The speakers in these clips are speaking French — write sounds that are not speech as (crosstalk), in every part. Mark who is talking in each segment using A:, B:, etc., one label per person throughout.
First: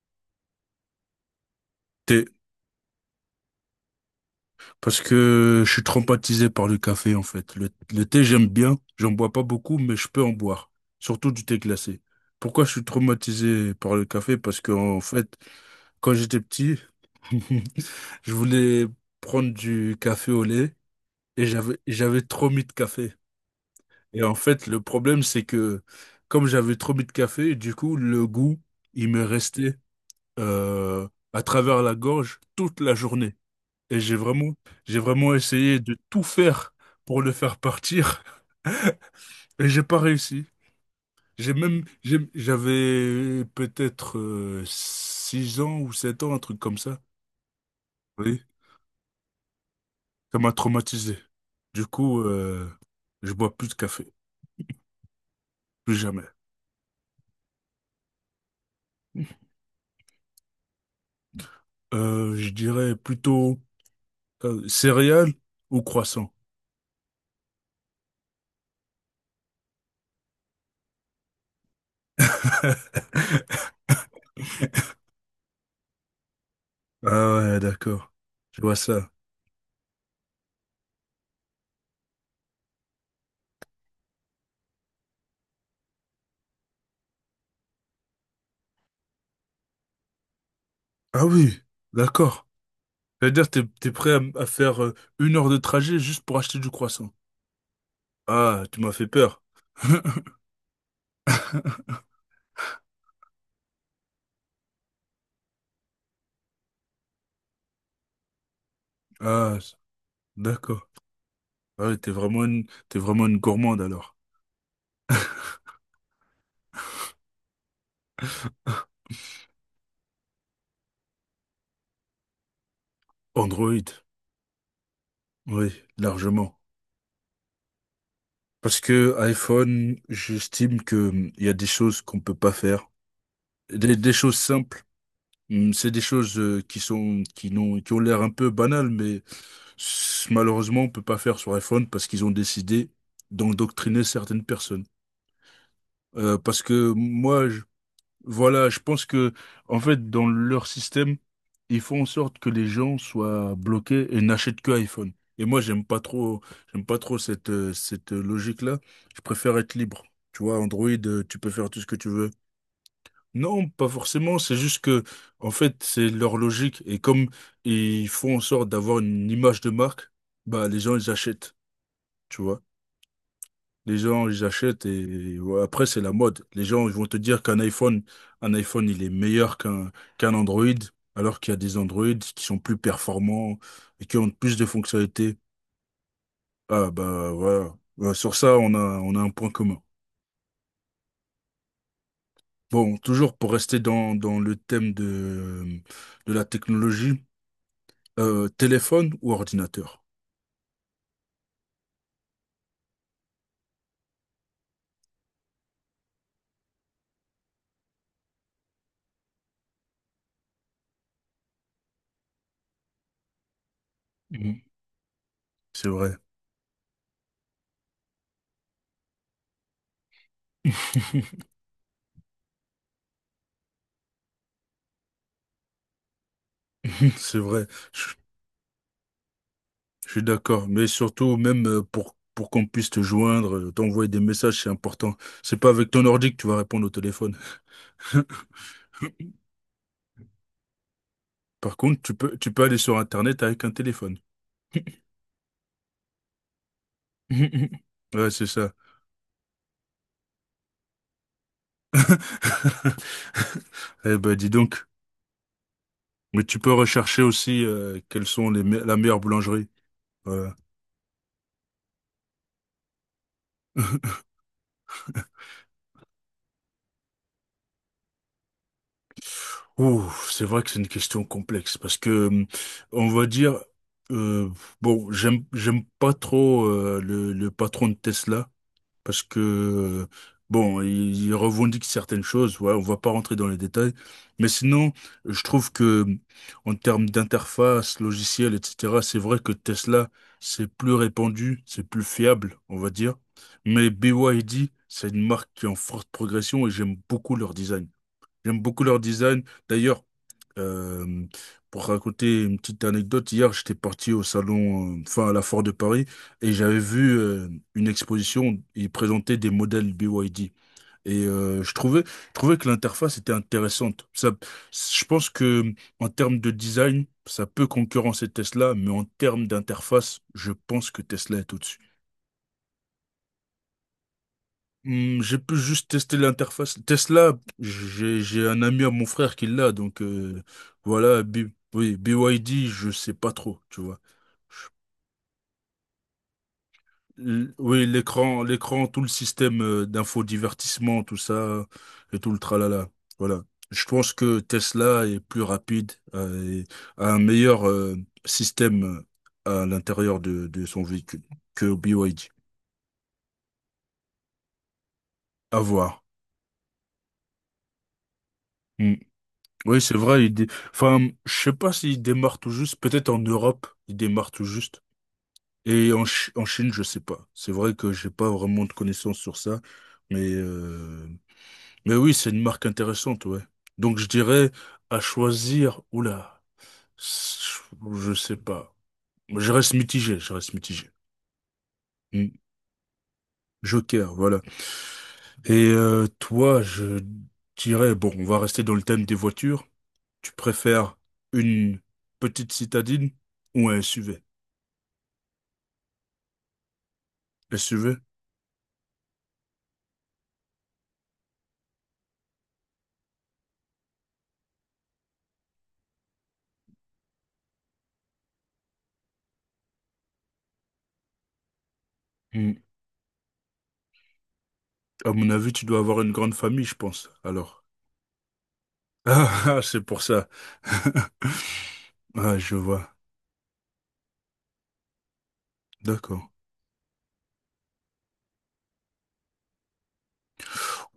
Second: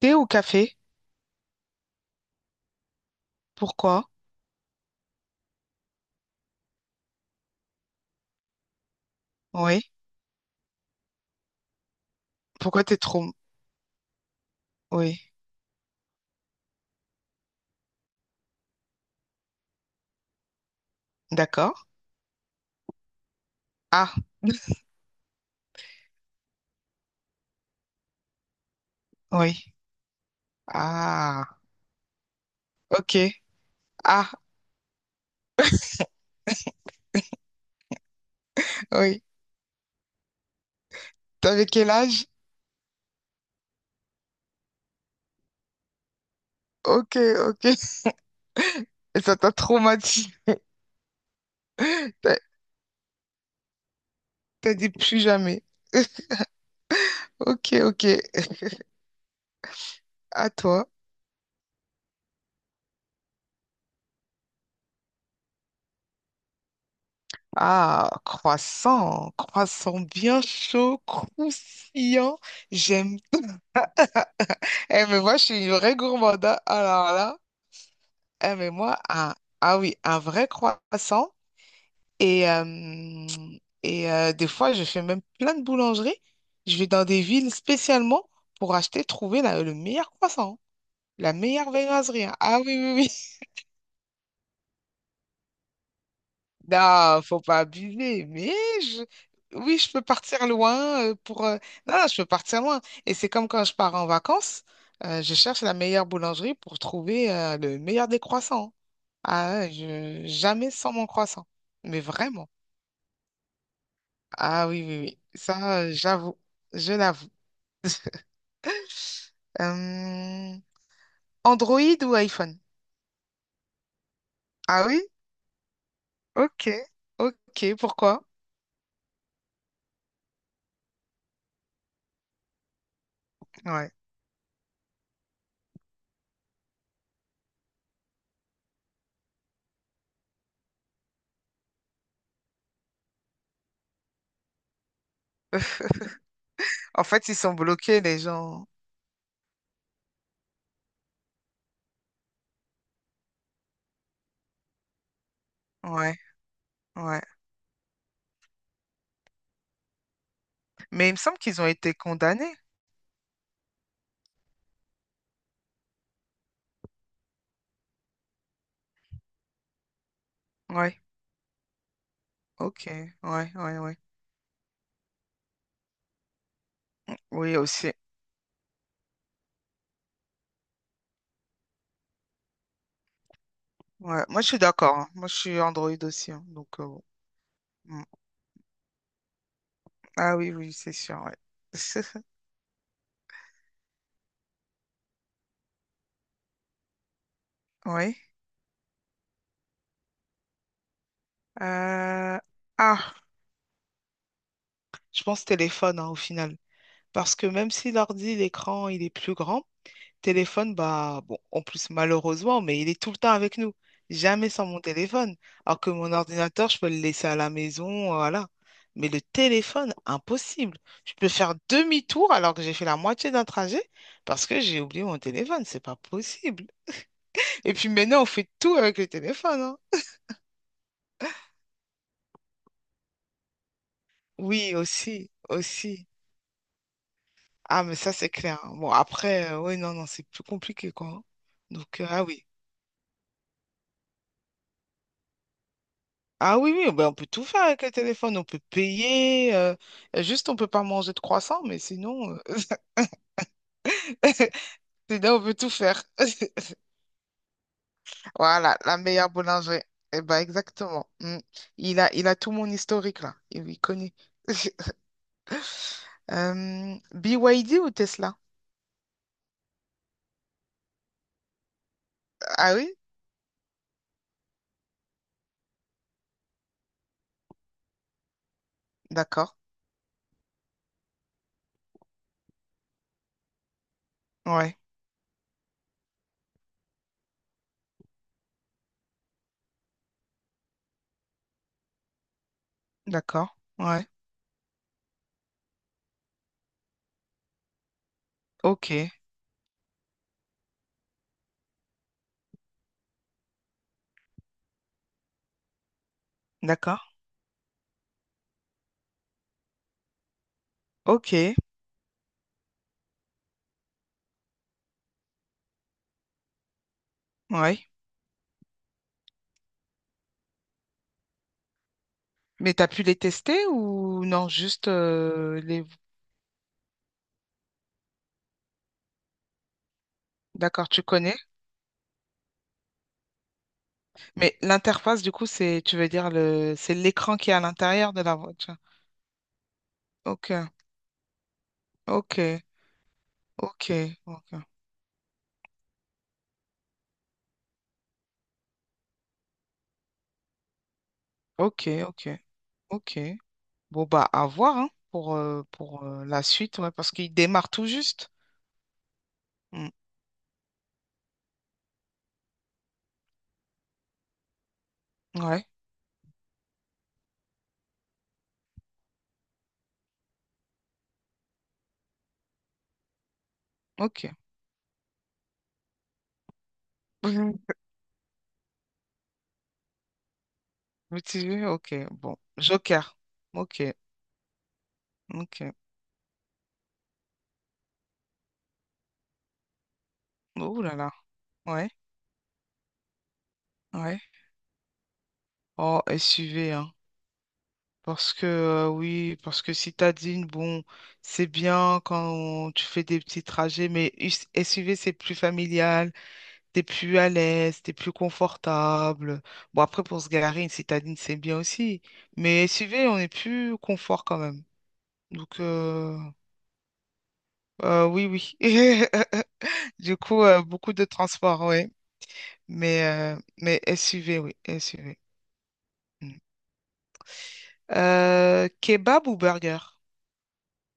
A: Thé ou café?
B: Thé,
A: Pourquoi?
B: parce que je suis traumatisé par le café en fait. Le thé, j'aime bien, j'en bois pas beaucoup,
A: Oui.
B: mais je peux en boire, surtout du thé glacé. Pourquoi je suis
A: Pourquoi t'es trop...
B: traumatisé par le café? Parce que en
A: Oui.
B: fait, quand j'étais petit, (laughs) je voulais prendre du café au lait et
A: D'accord.
B: j'avais trop mis de café.
A: Ah,
B: Et en fait, le problème, c'est que comme j'avais trop mis de café, du coup, le goût, il me
A: oui.
B: restait euh, à
A: Ah,
B: travers la gorge toute la
A: ok.
B: journée. Et
A: Ah,
B: j'ai vraiment essayé de tout faire pour le faire partir
A: oui.
B: (laughs) et j'ai pas réussi.
A: T'avais quel âge?
B: J'avais peut-être 6 ans ou 7 ans, un truc comme ça.
A: Ok, ok. Et
B: Oui,
A: ça t'a traumatisé.
B: ça m'a traumatisé. Du coup,
A: T'as
B: je bois plus de café,
A: t'as dit plus jamais.
B: plus jamais.
A: (laughs) Ok, ok.
B: (laughs)
A: À toi.
B: Je dirais plutôt céréales ou croissants.
A: Ah, croissant. Croissant bien chaud, croustillant. J'aime.
B: (laughs)
A: Eh, mais moi, je suis une vraie gourmande, hein. Alors
B: Ah
A: là.
B: ouais, d'accord.
A: Eh,
B: Je
A: mais
B: vois
A: moi,
B: ça.
A: un... Ah oui, un vrai croissant. Et, euh, et des fois, je fais même plein de boulangeries. Je vais dans des villes spécialement pour acheter, trouver la- le meilleur croissant, hein,
B: Ah
A: la
B: oui,
A: meilleure viennoiserie, hein.
B: d'accord.
A: Ah oui, oui, oui. (laughs)
B: C'est-à-dire, t'es prêt à faire 1 heure de trajet juste pour acheter du croissant.
A: Non, faut pas abuser. Mais
B: Ah, tu m'as
A: je-
B: fait peur.
A: oui, je peux partir loin pour. Non, non, je peux partir loin. Et c'est comme quand je pars en vacances, je cherche la meilleure boulangerie pour trouver le meilleur des croissants.
B: Ah,
A: Ah, ouais,
B: c-
A: je... jamais
B: d'accord.
A: sans mon croissant.
B: Ah, ouais,
A: Mais vraiment.
B: t'es vraiment une gourmande alors.
A: Ah oui, oui, oui. Ça, j'avoue. Je l'avoue. Euh, Android ou iPhone?
B: Android,
A: Ah oui?
B: oui, largement.
A: Ok, ok, pourquoi?
B: Parce que iPhone, j'estime que il y a des choses qu'on peut pas faire,
A: Ouais.
B: des choses simples. C'est des choses qui sont, qui n'ont, qui ont l'air un peu banales, mais malheureusement, on peut pas faire sur iPhone parce qu'ils ont décidé d'endoctriner certaines personnes. Euh, parce que
A: En fait, ils
B: moi,
A: sont bloqués, les gens.
B: Voilà, en fait, dans leur système, ils font en sorte que les gens soient bloqués et n'achètent que iPhone. Et moi,
A: Ouais,
B: j'aime pas trop
A: ouais.
B: cette, logique-là. Je préfère être libre. Tu vois, Android,
A: Mais il me semble
B: tu peux
A: qu'ils ont
B: faire tout ce
A: été
B: que tu veux.
A: condamnés.
B: Non, pas forcément. En fait, c'est leur logique. Et comme ils font en sorte d'avoir une image de marque, bah, les gens,
A: Ouais,
B: ils achètent. Tu vois.
A: ok, ouais, ouais,
B: Les
A: ouais.
B: gens, ils achètent et ouais, après, c'est la mode. Les gens, ils vont te dire
A: Oui, aussi.
B: un iPhone, il est meilleur qu'un Android, alors qu'il y a des Android qui sont plus performants et qui
A: Ouais.
B: ont
A: Moi, je
B: plus
A: suis
B: de
A: d'accord, hein. Moi, je
B: fonctionnalités.
A: suis Android aussi, hein. Donc,
B: Ah,
A: bon.
B: bah, voilà.
A: Mm.
B: Ouais, sur ça, on a un point commun.
A: Ah oui, oui, c'est sûr, ouais. (laughs)
B: Bon, toujours pour rester dans le thème de la technologie.
A: Oui.
B: Téléphone ou ordinateur?
A: Euh, Ah, je pense téléphone, hein, au final. Parce que même si l'ordi, l'écran, il est plus grand, téléphone, bah, bon, en plus, malheureusement, mais il est tout le temps avec nous. Jamais
B: Mhm.
A: sans mon téléphone. Alors
B: C'est
A: que mon
B: vrai.
A: ordinateur, je peux le laisser à la maison, voilà. Mais le téléphone, impossible. Je peux
B: (laughs)
A: faire demi-tour alors que j'ai fait la moitié d'un trajet parce que j'ai oublié mon téléphone. C'est pas possible.
B: C'est vrai,
A: Et puis
B: je,
A: maintenant, on fait tout avec le téléphone, hein.
B: je suis d'accord. Mais surtout, même pour qu'on puisse te joindre, t'envoyer des messages, c'est
A: Oui,
B: important.
A: aussi,
B: C'est pas avec ton
A: aussi.
B: ordi que tu vas répondre au téléphone.
A: Ah, mais ça, c'est
B: (laughs)
A: clair, hein. Bon, après, oui, non, non, c'est plus compliqué, quoi, hein.
B: Par
A: Donc,
B: contre,
A: ah oui.
B: tu peux aller sur Internet avec un téléphone. (laughs)
A: Ah oui, oui, ben on peut tout faire avec le
B: Ouais,
A: téléphone, on
B: c'est
A: peut
B: ça.
A: payer, juste on peut pas manger de croissant, mais sinon,
B: (laughs) Eh ben, dis
A: (laughs)
B: donc.
A: sinon on peut tout faire. (laughs)
B: Mais tu peux rechercher aussi quelles sont les
A: Voilà,
B: me- la
A: la
B: meilleure
A: meilleure
B: boulangerie.
A: boulangerie. Eh ben
B: Voilà.
A: exactement. Mm. Il a tout mon historique là, il connaît.
B: (laughs)
A: (laughs) BYD ou Tesla?
B: Ouh, c'est vrai que c'est une question complexe parce que
A: Ah oui?
B: on va dire euh, bon, j'aime pas trop le patron de Tesla parce
A: D'accord.
B: que, bon, ils il revendique certaines choses, ouais, on va pas rentrer dans les détails, mais
A: Ouais,
B: sinon, je trouve que, en termes d'interface, logiciel, etc., c'est vrai que Tesla, c'est plus répandu, c'est plus fiable, on va dire,
A: d'accord.
B: mais
A: Ouais.
B: BYD, c'est une marque qui est en forte progression et j'aime beaucoup leur design. J'aime beaucoup leur
A: Ok,
B: design. D'ailleurs, euh, pour raconter une petite anecdote, hier, j'étais parti au salon, enfin à la Foire de Paris, et j'avais
A: d'accord.
B: vu une exposition, ils présentaient des modèles BYD. Et
A: Ok,
B: je trouvais que l'interface était intéressante. Ça, je pense que en termes de design, ça peut
A: ouais.
B: concurrencer Tesla, mais en termes d'interface, je pense que Tesla est au-dessus.
A: Mais t'as pu les tester ou non, juste
B: Hmm, j'ai pu
A: les...
B: juste tester l'interface. Tesla, j'ai un ami à mon frère qui l'a, donc
A: D'accord, tu
B: voilà,
A: connais?
B: BYD, je sais pas trop, tu vois.
A: Mais l'interface, du coup, c'est, tu veux dire, le, c'est l'écran qui est à l'intérieur de la voiture.
B: L'écran, tout le système
A: Ok,
B: d'infodivertissement, tout ça, et tout le
A: ok,
B: tralala. Voilà. Je
A: ok,
B: pense que
A: ok,
B: Tesla est plus rapide et a un meilleur système à l'intérieur de son véhicule que
A: ok,
B: BYD.
A: ok, ok. Bon, bah, à voir, hein,
B: À voir.
A: pour la suite, ouais, parce qu'il démarre tout juste.
B: Hmm. Oui,
A: Mm.
B: c'est vrai. Enfin, je sais pas s'il démarre tout juste. Peut-être en Europe, il démarre tout juste.
A: Ouais,
B: En Chine, je sais pas. C'est vrai que j'ai pas vraiment de connaissances sur ça. Mais, euh, mais oui, c'est une marque intéressante, ouais. Donc, je
A: ok.
B: dirais à choisir. Oula,
A: (laughs)
B: je sais pas. Je reste mitigé.
A: Mitigé, ok,
B: Hmm.
A: bon. Joker, ok,
B: Joker, voilà. Et
A: ok.
B: toi, je dirais, bon, on va rester dans le thème des voitures. Tu
A: Oh là
B: préfères
A: là,
B: une
A: ouais,
B: petite citadine ou un
A: ouais.
B: SUV?
A: Oh, SUV,
B: Qu'est-ce que tu veux?
A: parce que oui, parce que citadine, bon, c'est bien quand tu fais des petits trajets, mais US- SUV, c'est plus familial, t'es plus à l'aise, t'es plus confortable. Bon, après, pour se garer, une citadine, c'est bien aussi.
B: Hmm.
A: Mais SUV, on est plus confort quand même.
B: À mon avis,
A: Donc,
B: tu dois avoir une grande famille, je pense. Alors. (laughs)
A: oui, oui.
B: Ah, ah, c'est
A: (laughs)
B: pour
A: Du
B: ça.
A: coup, beaucoup de
B: (laughs)
A: transport, oui.
B: Ah, je vois.
A: Mais SUV, oui, SUV.
B: D'accord.
A: Mm. Kebab ou burger?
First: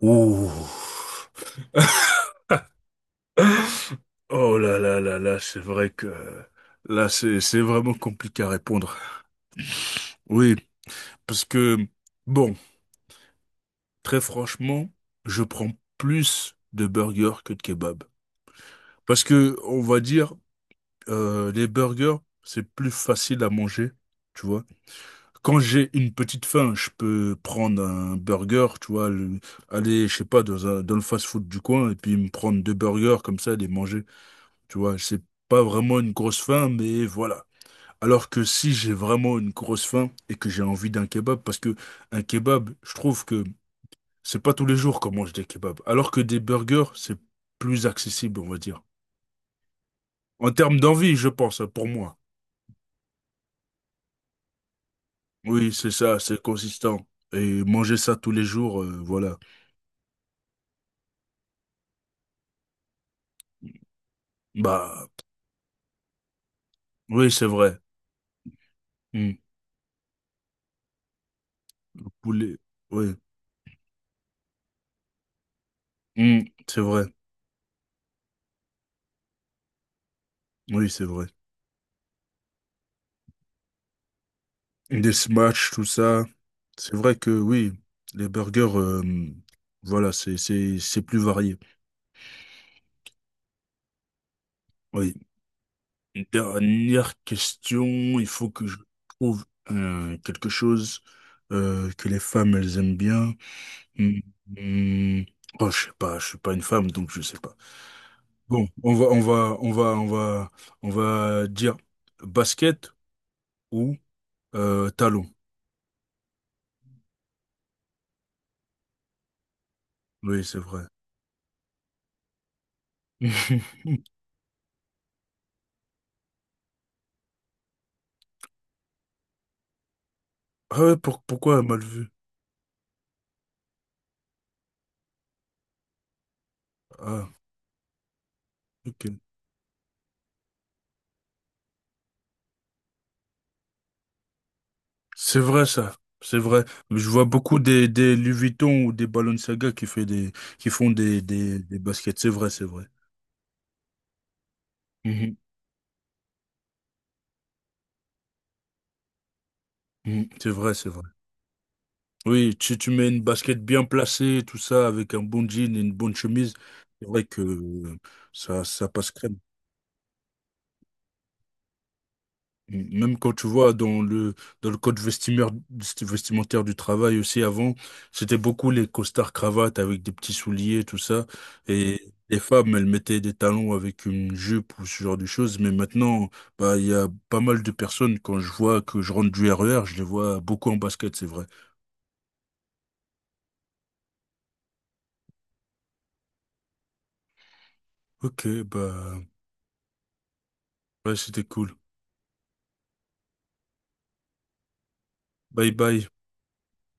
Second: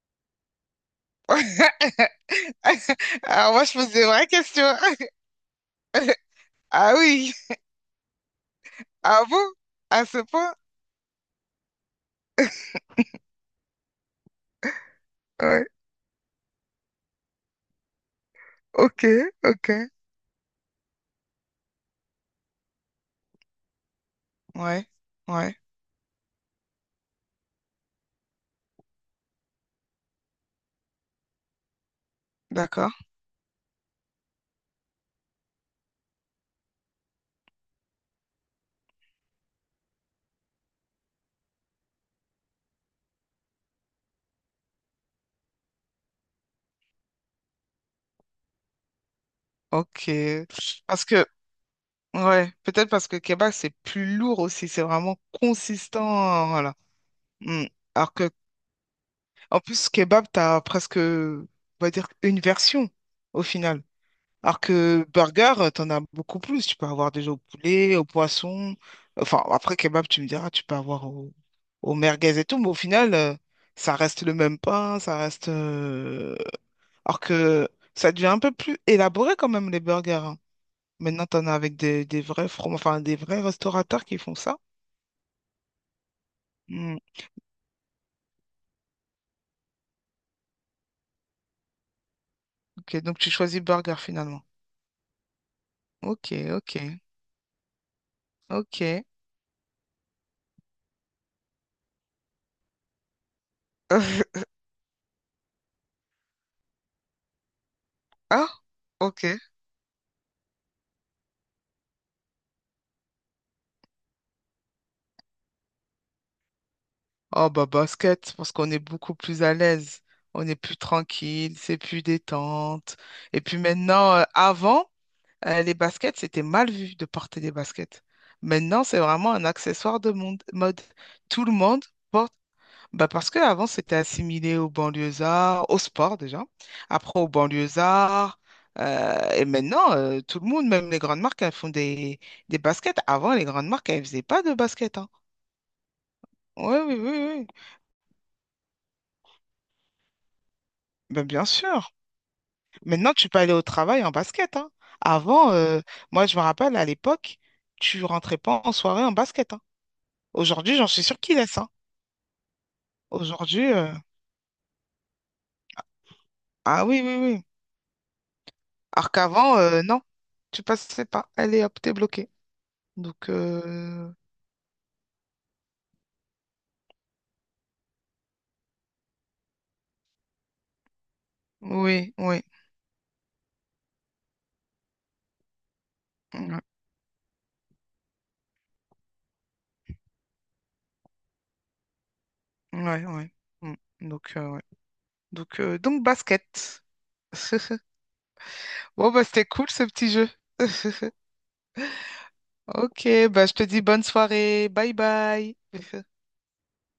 B: Ouh.
A: (laughs) Alors moi, je pose des vraies
B: Oh
A: questions.
B: là là là là, c'est vrai que
A: (laughs) Ah
B: là,
A: oui.
B: c'est vraiment compliqué à répondre.
A: Ah bon? À ce point?
B: Oui, parce que, bon, très franchement, je
A: Ouais.
B: prends plus de burgers que de kebab.
A: Ok,
B: Parce que,
A: ok.
B: on va dire, les burgers, c'est plus facile à manger, tu vois.
A: Ouais, ouais.
B: Quand j'ai une petite faim, je peux prendre un burger, tu vois, aller, je sais pas, dans le fast-food du coin et puis me prendre deux
A: D'accord.
B: burgers comme ça, les manger. Tu vois, c'est pas vraiment une grosse faim, mais voilà. Alors que si j'ai vraiment une grosse faim et que j'ai envie d'un kebab, parce que un kebab, je trouve que c'est pas tous les jours qu'on mange des kebabs, alors que des burgers, c'est plus accessible, on va dire.
A: Ok.
B: En termes
A: Parce
B: d'envie,
A: que,
B: je pense, pour moi.
A: ouais, peut-être parce que kebab, c'est plus lourd aussi. C'est vraiment
B: Oui, c'est ça, c'est
A: consistant. Voilà.
B: consistant. Et
A: Mm.
B: manger
A: Alors
B: ça tous
A: que,
B: les jours, voilà.
A: en plus, kebab, t'as presque, on va dire, une version au final. Alors
B: Bah.
A: que burger, t'en as beaucoup plus. Tu peux avoir
B: Oui,
A: déjà au
B: c'est vrai.
A: poulet, au poisson.
B: Mm.
A: Enfin, après, kebab, tu me diras, tu peux avoir au, au
B: Le
A: merguez et
B: poulet.
A: tout. Mais au final,
B: Oui,
A: ça reste le même pain, ça reste...
B: hmm, c'est vrai.
A: alors que ça devient un peu plus élaboré quand même, les burgers, hein.
B: Oui, c'est vrai.
A: Maintenant, t'en as avec des vrais from... enfin, des vrais restaurateurs qui font ça.
B: Des smash, tout ça. C'est
A: Hmm,
B: vrai que oui, les burgers, voilà, c'est plus varié.
A: ok, donc tu choisis burger finalement.
B: Oui. Une
A: Ok, ok,
B: dernière question. Il faut que je
A: ok.
B: trouve quelque chose que les femmes, elles aiment bien. Hmm,
A: (laughs)
B: hmm. Oh, je sais pas, je suis pas une femme, donc je sais pas.
A: Ah,
B: Bon,
A: ok.
B: on va dire basket ou talon.
A: Oh bah basket, parce qu'on est beaucoup plus à l'aise,
B: Oui,
A: on est
B: c'est
A: plus
B: vrai.
A: tranquille, c'est plus détente. Et puis
B: (laughs)
A: maintenant, avant, les baskets, c'était mal vu de porter des baskets. Maintenant, c'est vraiment un accessoire de monde- mode.
B: Ah ouais,
A: Tout le
B: pourquoi mal
A: monde
B: vu?
A: porte, bah parce qu'avant, c'était assimilé aux banlieusards, au sport déjà, après aux
B: Ah,
A: banlieusards.
B: ok.
A: Et maintenant, tout le monde, même les grandes marques, elles font des baskets. Avant, les grandes marques, elles faisaient pas de baskets, hein.
B: C'est vrai ça, c'est vrai.
A: Oui, oui,
B: Je vois
A: oui, oui.
B: beaucoup des Louis Vuitton ou des Balenciaga qui font
A: Ben, bien
B: des
A: sûr.
B: baskets. C'est vrai, c'est vrai.
A: Maintenant,
B: (laughs)
A: tu peux aller au travail en basket, hein.
B: Mhm,
A: Avant, moi, je me rappelle, à l'époque, tu rentrais pas en soirée en basket, hein.
B: mhm. C'est vrai,
A: Aujourd'hui, j'en
B: c'est
A: suis
B: vrai.
A: sûre qu'ils laissent, hein.
B: Oui, si tu mets une basket
A: Aujourd'hui,
B: bien placée, tout ça, avec un bon jean et une bonne chemise,
A: ah oui,
B: c'est
A: oui,
B: vrai
A: oui.
B: que ça passe
A: Alors
B: crème.
A: qu'avant, non, tu passais pas. Allez, hop, t'es bloqué.
B: Même
A: Donc,
B: quand tu vois dans le code vestimentaire du travail aussi avant, c'était beaucoup les costards cravates avec des petits souliers, tout ça. Mhm. Et
A: oui,
B: les
A: oui,
B: femmes, elles mettaient des talons avec une jupe ou ce genre de choses. Mais maintenant, bah, il y a pas mal de personnes, quand je vois que je rentre du RER, je les vois beaucoup en basket, c'est vrai.
A: ouais, ouais, ouais. Mm. Donc, ouais. Donc, basket. (laughs)
B: Ok,
A: Bon,
B: bah,
A: bah, c'était cool, ce petit jeu. (laughs)
B: ouais, c'était cool.
A: Ok, bah, je te dis bonne soirée. Bye bye.
B: Bye bye.
A: (laughs)